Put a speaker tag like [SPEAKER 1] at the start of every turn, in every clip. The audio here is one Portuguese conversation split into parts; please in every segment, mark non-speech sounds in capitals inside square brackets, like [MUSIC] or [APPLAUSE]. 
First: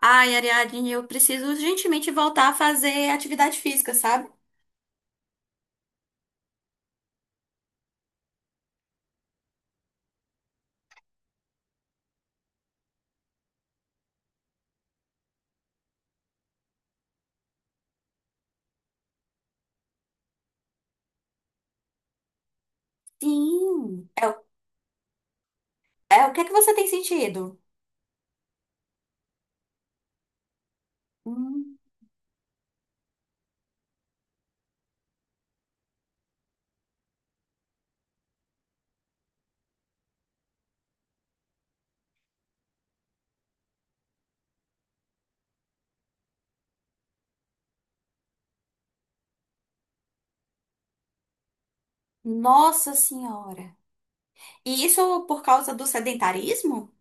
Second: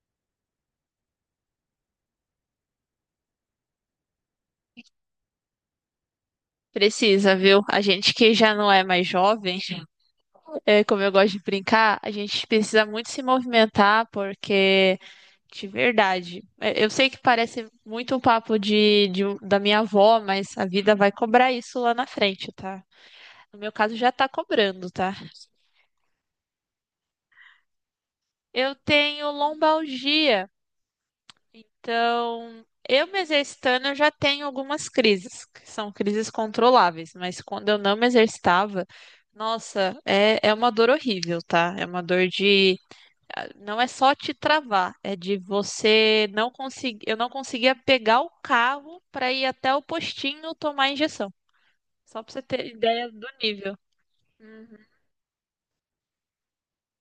[SPEAKER 1] Ai, Ariadne, eu preciso urgentemente voltar a fazer atividade física, sabe?
[SPEAKER 2] Precisa, viu? A gente que já não é mais jovem, [LAUGHS] é, como eu gosto de brincar, a gente precisa muito se movimentar, porque, de verdade, é, eu sei que parece muito um papo de da minha avó, mas a vida vai cobrar isso lá na frente, tá? No meu caso,
[SPEAKER 1] Sim.
[SPEAKER 2] já tá cobrando, tá?
[SPEAKER 1] O que é que você tem sentido?
[SPEAKER 2] Eu tenho lombalgia.
[SPEAKER 1] Hum,
[SPEAKER 2] Então, eu me exercitando, eu já tenho algumas crises, que são crises controláveis, mas quando eu não me exercitava, nossa, é uma dor horrível, tá? É uma dor. Não é só te travar, é de você não conseguir. Eu não conseguia pegar o carro para ir até o postinho tomar a injeção. Só pra você ter
[SPEAKER 1] nossa
[SPEAKER 2] ideia do
[SPEAKER 1] senhora.
[SPEAKER 2] nível. Uhum.
[SPEAKER 1] E isso por causa do sedentarismo?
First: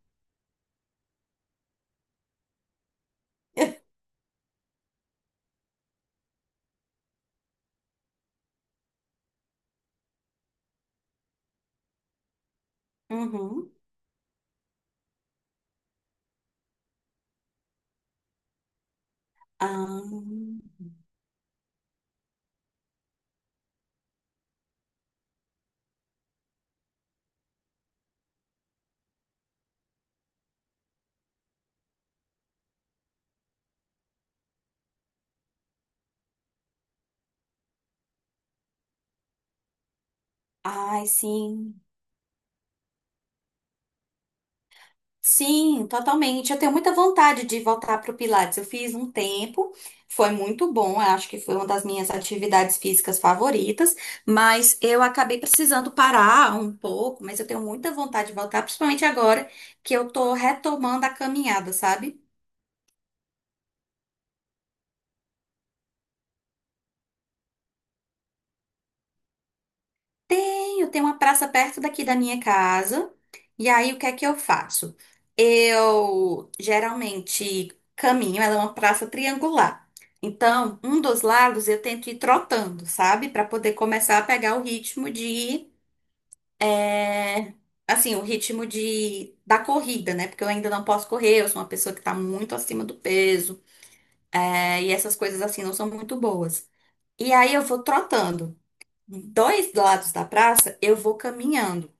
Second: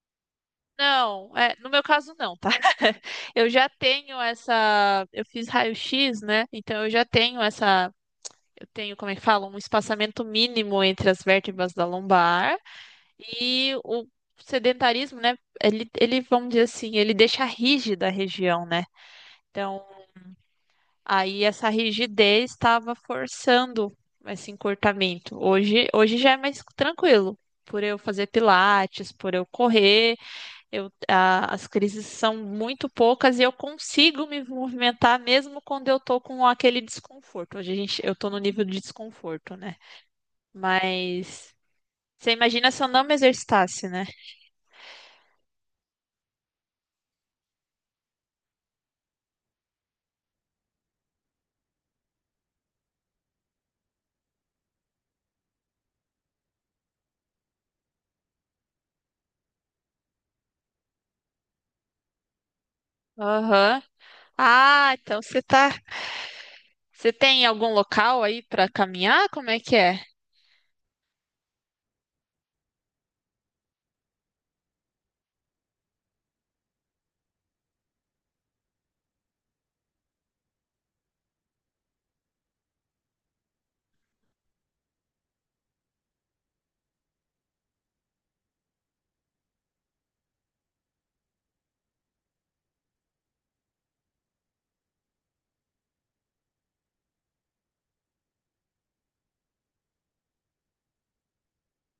[SPEAKER 2] Não, é, no meu caso não, tá? [LAUGHS] Eu já tenho essa. Eu fiz raio-x, né? Então eu já tenho essa tenho, como é que fala, um espaçamento mínimo entre as vértebras da lombar
[SPEAKER 1] Uhum.
[SPEAKER 2] e o sedentarismo, né? Ele, vamos dizer assim, ele deixa rígida a região, né? Então, aí essa rigidez estava forçando esse encurtamento. Hoje já é mais tranquilo. Por eu fazer Pilates, por eu correr, as crises são muito poucas e eu consigo me movimentar mesmo quando eu tô com aquele desconforto. Hoje a gente, eu tô no nível de desconforto, né?
[SPEAKER 1] Ah, ai,
[SPEAKER 2] Mas
[SPEAKER 1] sim.
[SPEAKER 2] você imagina se eu não me exercitasse, né?
[SPEAKER 1] Sim, totalmente. Eu tenho muita vontade de voltar para o Pilates. Eu fiz um tempo, foi muito bom. Eu acho que foi uma das minhas atividades físicas favoritas, mas eu acabei precisando parar um pouco. Mas eu tenho muita vontade de voltar, principalmente agora que eu tô retomando a caminhada, sabe?
[SPEAKER 2] Aham. Ah, então você tá. Você tem algum local aí pra caminhar? Como é que é?
[SPEAKER 1] Tenho, tem uma praça perto daqui da minha casa. E aí, o que é que eu faço? Eu geralmente caminho, ela é uma praça triangular. Então, um dos lados eu tento ir trotando, sabe? Para poder começar a pegar o ritmo de. É, assim, o ritmo de, da corrida, né? Porque eu ainda não posso correr, eu sou uma pessoa que tá muito acima do peso. É, e essas coisas assim não são muito boas. E aí, eu vou trotando. Dois lados da praça, eu vou caminhando.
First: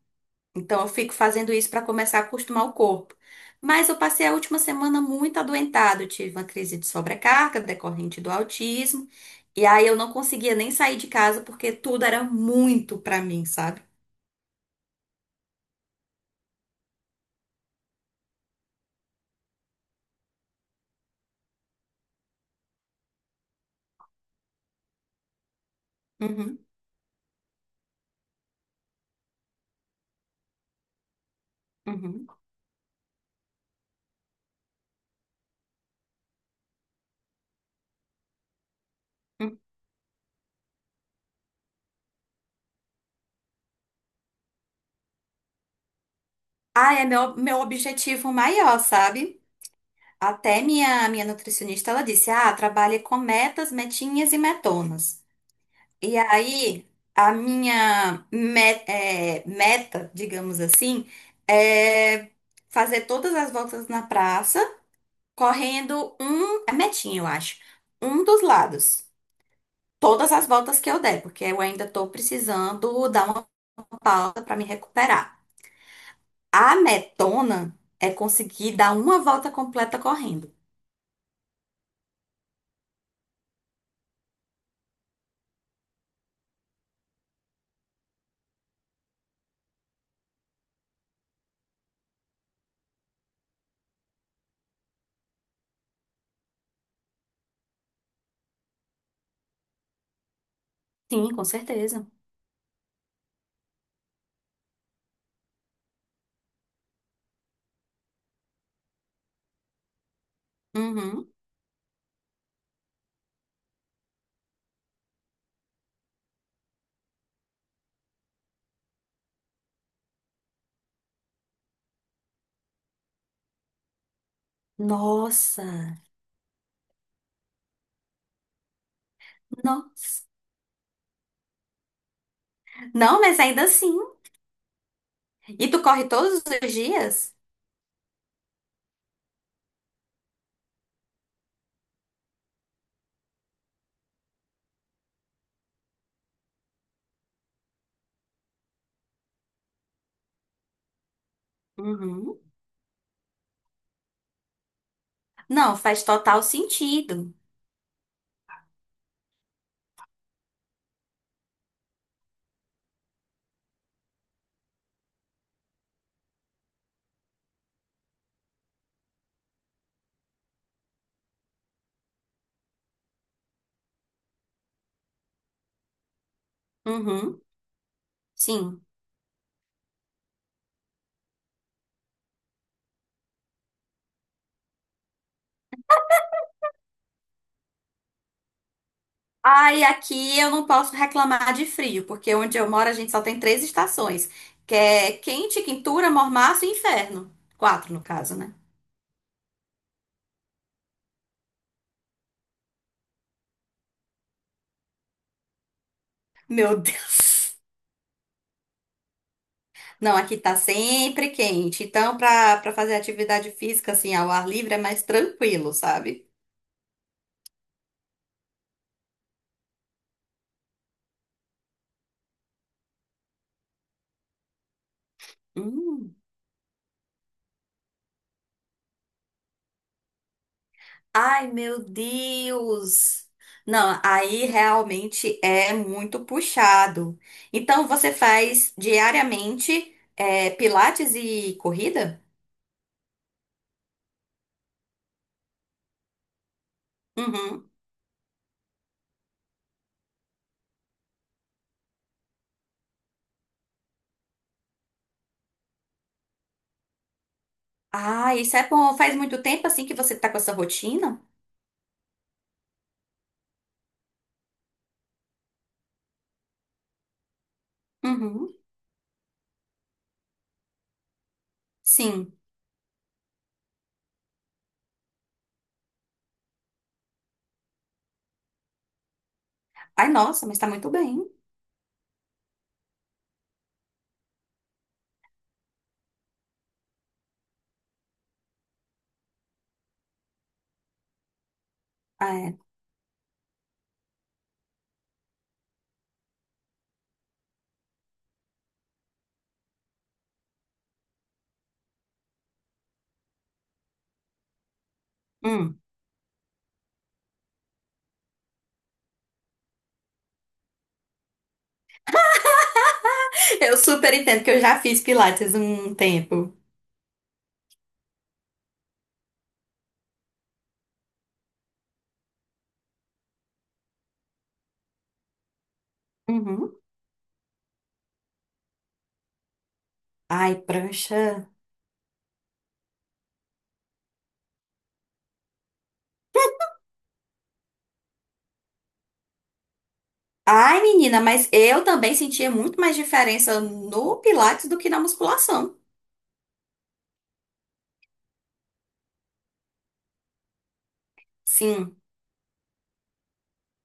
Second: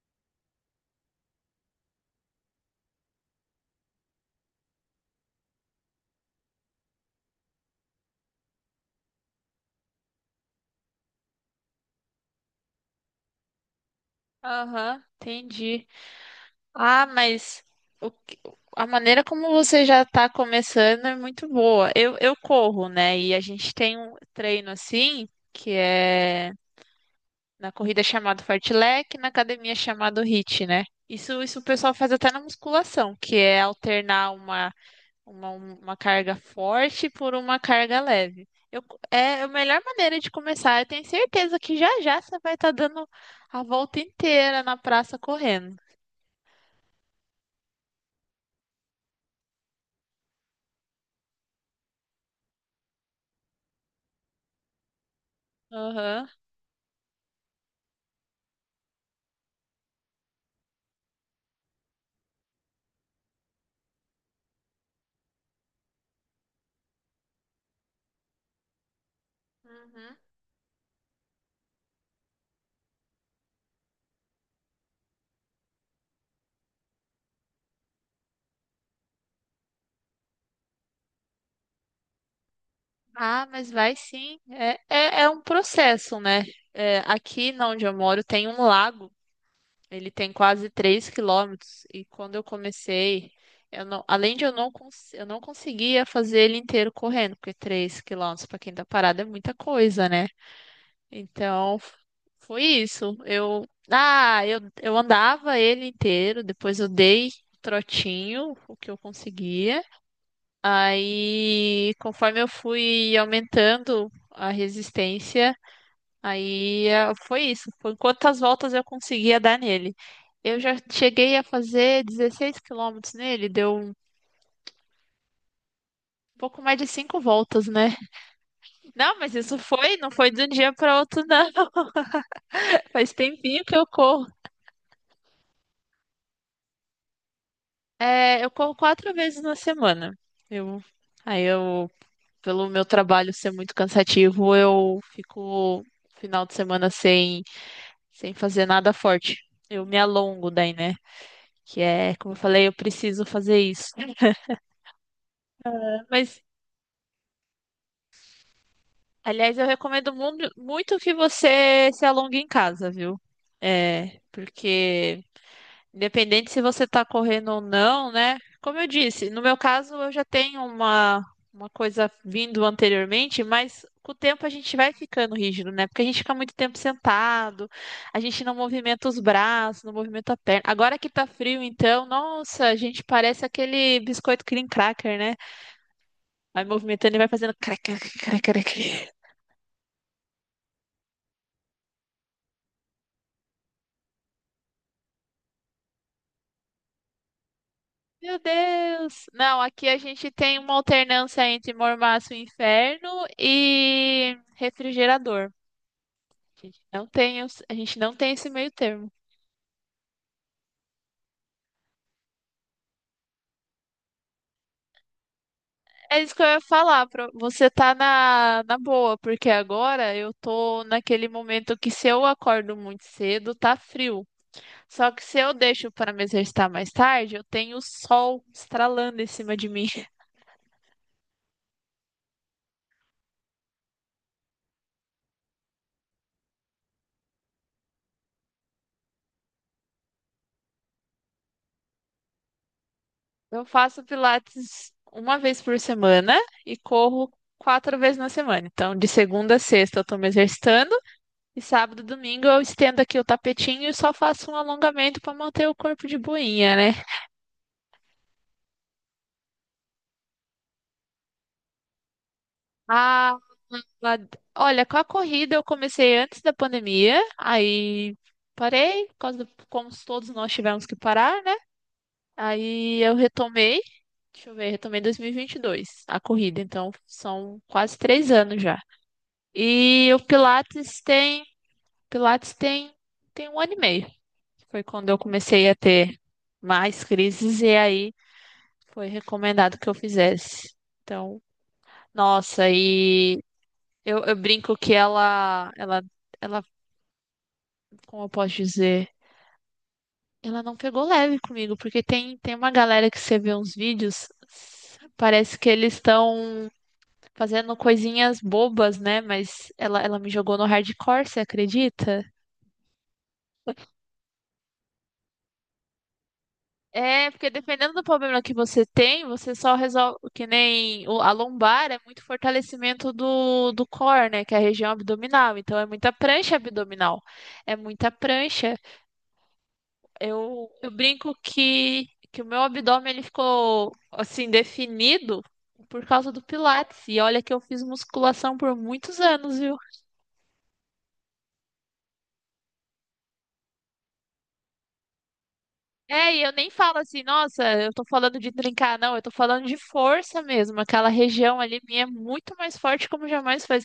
[SPEAKER 1] Então, eu fico fazendo isso para começar a acostumar o corpo. Mas eu passei a última semana muito adoentada. Eu tive uma crise de sobrecarga decorrente do autismo. E aí eu não conseguia nem sair de casa porque tudo era muito para mim, sabe?
[SPEAKER 2] Aham, entendi. Ah, mas o que- a maneira como você já tá começando é muito boa. Eu corro, né? E a gente tem um treino assim, que é
[SPEAKER 1] Uhum,
[SPEAKER 2] na corrida chamado fartlek, na academia chamado HIIT, né? Isso o pessoal faz
[SPEAKER 1] uhum,
[SPEAKER 2] até na musculação, que é alternar uma carga forte por uma carga leve. É a
[SPEAKER 1] uhum.
[SPEAKER 2] melhor maneira de começar. Eu tenho certeza que já já você vai estar dando a volta inteira na praça correndo.
[SPEAKER 1] Ah, é meu objetivo maior, sabe? Até minha nutricionista, ela disse, ah, trabalhe com metas, metinhas e metonas. E
[SPEAKER 2] Aham.
[SPEAKER 1] aí, a meta, digamos assim, é fazer todas as voltas na praça, correndo um, é metinha, eu acho, um dos lados.
[SPEAKER 2] Uhum.
[SPEAKER 1] Todas as voltas que eu der, porque eu ainda tô precisando dar uma pausa para me recuperar. A metona é conseguir dar uma volta completa correndo.
[SPEAKER 2] Ah, mas vai sim. É um processo, né? É, aqui na onde eu moro tem um lago. Ele tem quase 3 quilômetros. E quando eu comecei, eu não, além de eu não, eu não conseguia fazer ele inteiro correndo, porque 3 quilômetros para quem tá parado é muita coisa, né?
[SPEAKER 1] Sim, com
[SPEAKER 2] Então,
[SPEAKER 1] certeza.
[SPEAKER 2] foi isso. Eu andava ele inteiro, depois eu dei trotinho, o que eu conseguia.
[SPEAKER 1] Uhum.
[SPEAKER 2] Aí, conforme eu fui aumentando a resistência, aí foi isso. Foi quantas voltas eu conseguia dar nele. Eu já cheguei a fazer 16 quilômetros nele, deu um
[SPEAKER 1] Nossa,
[SPEAKER 2] pouco mais de cinco voltas, né? Não, mas isso foi, não
[SPEAKER 1] nossa.
[SPEAKER 2] foi de um dia para outro, não. [LAUGHS] Faz
[SPEAKER 1] Não, mas
[SPEAKER 2] tempinho
[SPEAKER 1] ainda
[SPEAKER 2] que eu
[SPEAKER 1] assim.
[SPEAKER 2] corro.
[SPEAKER 1] E tu corre todos os dias?
[SPEAKER 2] É, eu corro quatro vezes na semana. Eu, aí eu, pelo meu trabalho ser muito cansativo, eu fico final de semana sem fazer nada forte. Eu me alongo daí, né? Que é, como eu
[SPEAKER 1] Uhum.
[SPEAKER 2] falei, eu preciso fazer isso.
[SPEAKER 1] Não, faz
[SPEAKER 2] Mas,
[SPEAKER 1] total sentido.
[SPEAKER 2] aliás, eu recomendo muito que você se alongue em casa, viu? É, porque independente se você está correndo ou não, né? Como eu disse, no meu caso eu já tenho uma coisa vindo anteriormente, mas com o tempo a gente vai ficando rígido, né? Porque a gente fica muito tempo
[SPEAKER 1] Uhum.
[SPEAKER 2] sentado, a gente não
[SPEAKER 1] Sim.
[SPEAKER 2] movimenta os braços, não movimenta a perna. Agora que tá frio, então, nossa, a gente parece aquele biscoito cream cracker, né? Vai movimentando e vai fazendo crac, crac, crac, crac.
[SPEAKER 1] Ai, aqui eu não posso reclamar de frio, porque onde eu moro a gente só tem três estações, que é quente, quintura, mormaço e inferno. Quatro, no caso,
[SPEAKER 2] Meu
[SPEAKER 1] né?
[SPEAKER 2] Deus! Não, aqui a gente tem uma alternância entre mormaço e inferno e refrigerador.
[SPEAKER 1] Meu [LAUGHS] Deus.
[SPEAKER 2] A gente não tem esse meio termo.
[SPEAKER 1] Não, aqui tá sempre quente. Então, pra fazer atividade física, assim, ao ar livre é mais tranquilo,
[SPEAKER 2] É
[SPEAKER 1] sabe?
[SPEAKER 2] isso que eu ia falar, você tá na, boa, porque agora eu tô naquele momento que se eu acordo muito cedo, tá frio. Só que se eu deixo para
[SPEAKER 1] Hum.
[SPEAKER 2] me exercitar mais tarde, eu tenho o sol estralando em cima de mim. [LAUGHS]
[SPEAKER 1] Ai, meu Deus! Não, aí realmente é muito puxado. Então você faz diariamente é, pilates e corrida?
[SPEAKER 2] Eu faço Pilates uma vez por semana e corro
[SPEAKER 1] Uhum.
[SPEAKER 2] quatro vezes na semana. Então, de segunda a sexta eu tô me exercitando e sábado e domingo eu estendo aqui o tapetinho e só faço um alongamento para manter o corpo de boinha, né?
[SPEAKER 1] Ah, isso é bom. Faz muito tempo assim que você tá com essa rotina?
[SPEAKER 2] Ah, mas- olha, com a corrida eu comecei antes da pandemia, aí
[SPEAKER 1] Uhum.
[SPEAKER 2] parei, por causa do, como todos nós tivemos que parar, né?
[SPEAKER 1] Sim.
[SPEAKER 2] Aí eu retomei, deixa eu ver, retomei em 2022 a corrida, então são quase 3 anos já.
[SPEAKER 1] Ai,
[SPEAKER 2] E o
[SPEAKER 1] nossa, mas tá muito
[SPEAKER 2] Pilates
[SPEAKER 1] bem.
[SPEAKER 2] tem, Pilates tem, tem um ano e meio. Foi quando eu comecei a ter mais crises e aí foi recomendado que eu fizesse. Então,
[SPEAKER 1] Ah, é.
[SPEAKER 2] nossa, e eu brinco que ela, como eu posso dizer, ela não pegou leve comigo, porque tem uma galera que você vê uns vídeos, parece que
[SPEAKER 1] Hum.
[SPEAKER 2] eles estão fazendo coisinhas bobas, né? Mas ela me jogou no hardcore, você acredita?
[SPEAKER 1] [LAUGHS] Eu super entendo que eu já fiz pilates um tempo.
[SPEAKER 2] É, porque dependendo do problema que você tem, você só resolve, que nem a lombar é muito fortalecimento do core, né? Que é a região abdominal. Então é muita prancha
[SPEAKER 1] Uhum.
[SPEAKER 2] abdominal. É muita prancha.
[SPEAKER 1] Ai,
[SPEAKER 2] Eu
[SPEAKER 1] prancha.
[SPEAKER 2] brinco que o meu abdômen ele ficou assim definido por causa do Pilates. E olha que eu fiz musculação por muitos anos, viu?
[SPEAKER 1] Ai, menina, mas eu também sentia muito mais diferença no Pilates do que na musculação.
[SPEAKER 2] É, e eu nem falo assim, nossa, eu tô falando de trincar, não, eu tô falando de força mesmo. Aquela região ali
[SPEAKER 1] Sim,
[SPEAKER 2] minha é muito mais forte como jamais faz.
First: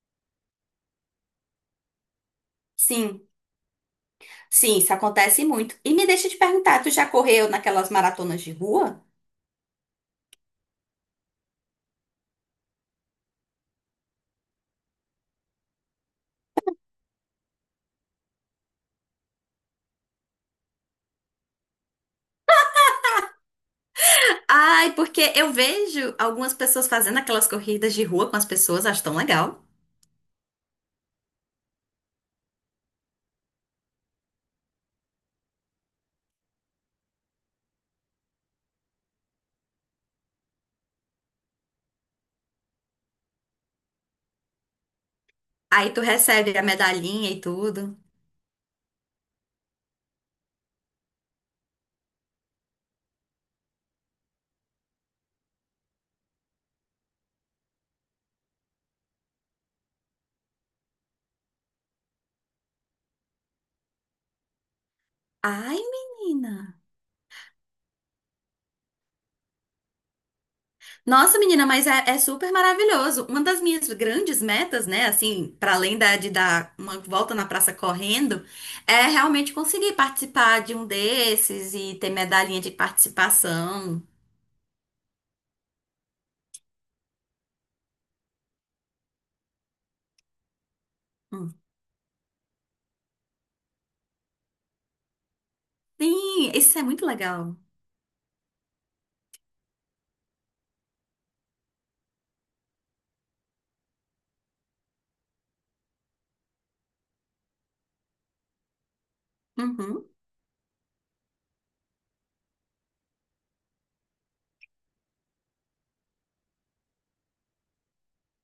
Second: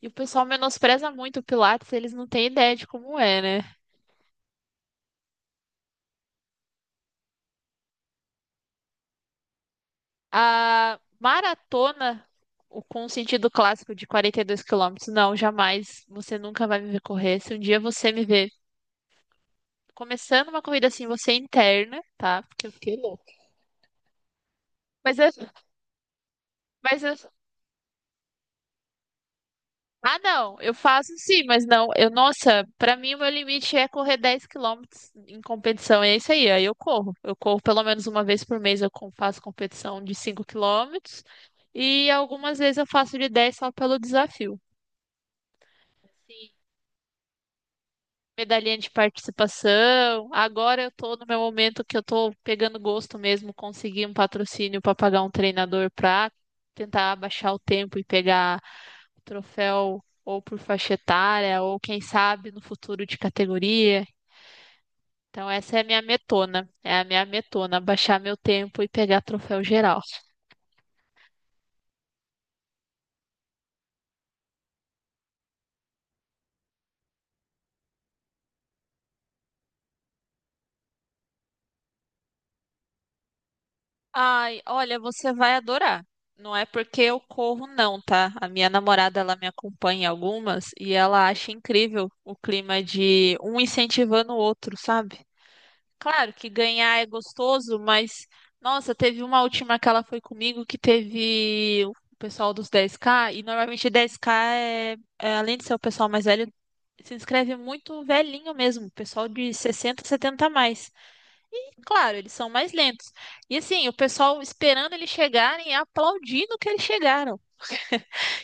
[SPEAKER 2] E o pessoal menospreza muito o Pilates, eles não têm ideia de como
[SPEAKER 1] sim,
[SPEAKER 2] é, né?
[SPEAKER 1] sim, isso acontece muito. E me deixa te perguntar, tu já correu naquelas maratonas de rua?
[SPEAKER 2] A maratona com o sentido clássico de 42 quilômetros, não, jamais. Você nunca vai me ver correr. Se um dia você me ver começando uma corrida assim, você é interna, tá? Porque eu fiquei louca.
[SPEAKER 1] Ai,
[SPEAKER 2] Mas eu,
[SPEAKER 1] porque eu vejo algumas pessoas
[SPEAKER 2] mas eu,
[SPEAKER 1] fazendo aquelas corridas de rua com as pessoas, acho tão legal.
[SPEAKER 2] ah, não, eu faço sim, mas não, eu, nossa, pra mim o meu limite é correr 10 quilômetros em competição, é isso aí, aí eu corro. Eu corro pelo menos uma vez por mês, eu faço competição de 5 quilômetros e algumas vezes eu faço de 10 só pelo desafio.
[SPEAKER 1] Aí tu
[SPEAKER 2] Sim.
[SPEAKER 1] recebe a medalhinha e tudo.
[SPEAKER 2] Medalhinha de participação. Agora eu tô no meu momento que eu tô pegando gosto mesmo, conseguir um patrocínio para pagar um treinador para tentar abaixar o tempo e pegar o troféu ou por faixa etária, ou quem sabe no futuro de categoria. Então essa é
[SPEAKER 1] Ai,
[SPEAKER 2] a minha
[SPEAKER 1] menina.
[SPEAKER 2] metona, é a minha metona, baixar meu tempo e pegar troféu geral.
[SPEAKER 1] Nossa, menina, mas é super maravilhoso. Uma das minhas grandes metas, né, assim, para além de dar uma volta na praça correndo, é realmente conseguir participar de um desses e ter medalhinha de participação.
[SPEAKER 2] Ai, olha, você vai adorar. Não é porque eu corro, não, tá? A minha namorada, ela me acompanha em algumas e ela acha
[SPEAKER 1] Hum.
[SPEAKER 2] incrível o clima de um incentivando o outro, sabe? Claro que
[SPEAKER 1] Sim, isso é
[SPEAKER 2] ganhar é
[SPEAKER 1] muito legal.
[SPEAKER 2] gostoso, mas nossa, teve uma última que ela foi comigo que teve o pessoal dos 10K e normalmente 10K é, além de ser o pessoal mais velho, se inscreve muito velhinho mesmo, pessoal de 60,
[SPEAKER 1] Uhum.
[SPEAKER 2] 70 a mais. Claro, eles são mais lentos. E assim, o pessoal esperando eles chegarem e aplaudindo que eles chegaram.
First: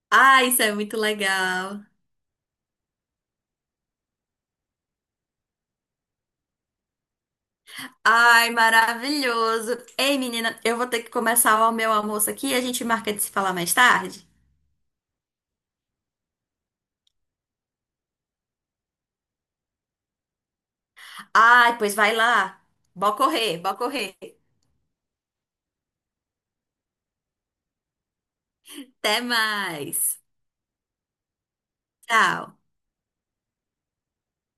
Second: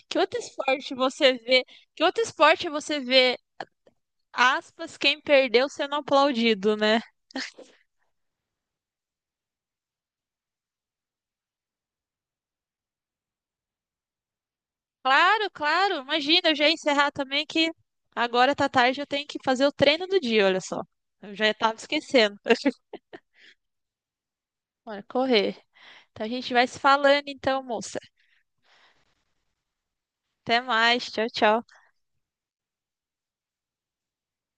[SPEAKER 2] Que outro
[SPEAKER 1] Ah, isso é
[SPEAKER 2] esporte
[SPEAKER 1] muito
[SPEAKER 2] você vê?
[SPEAKER 1] legal.
[SPEAKER 2] Que outro esporte você vê, aspas, quem perdeu sendo aplaudido, né?
[SPEAKER 1] Ai, maravilhoso. Ei, menina, eu vou ter que começar o meu almoço aqui. A gente marca de se falar mais tarde.
[SPEAKER 2] Claro, claro. Imagina, eu já ia encerrar também que agora tá tarde, eu tenho que fazer o treino do dia, olha só. Eu já tava
[SPEAKER 1] Ai, pois vai
[SPEAKER 2] esquecendo.
[SPEAKER 1] lá.
[SPEAKER 2] [LAUGHS]
[SPEAKER 1] Bora correr, bora correr.
[SPEAKER 2] Bora correr. Então a gente vai se falando então, moça.
[SPEAKER 1] Até mais.
[SPEAKER 2] Até mais. Tchau, tchau.
[SPEAKER 1] Tchau.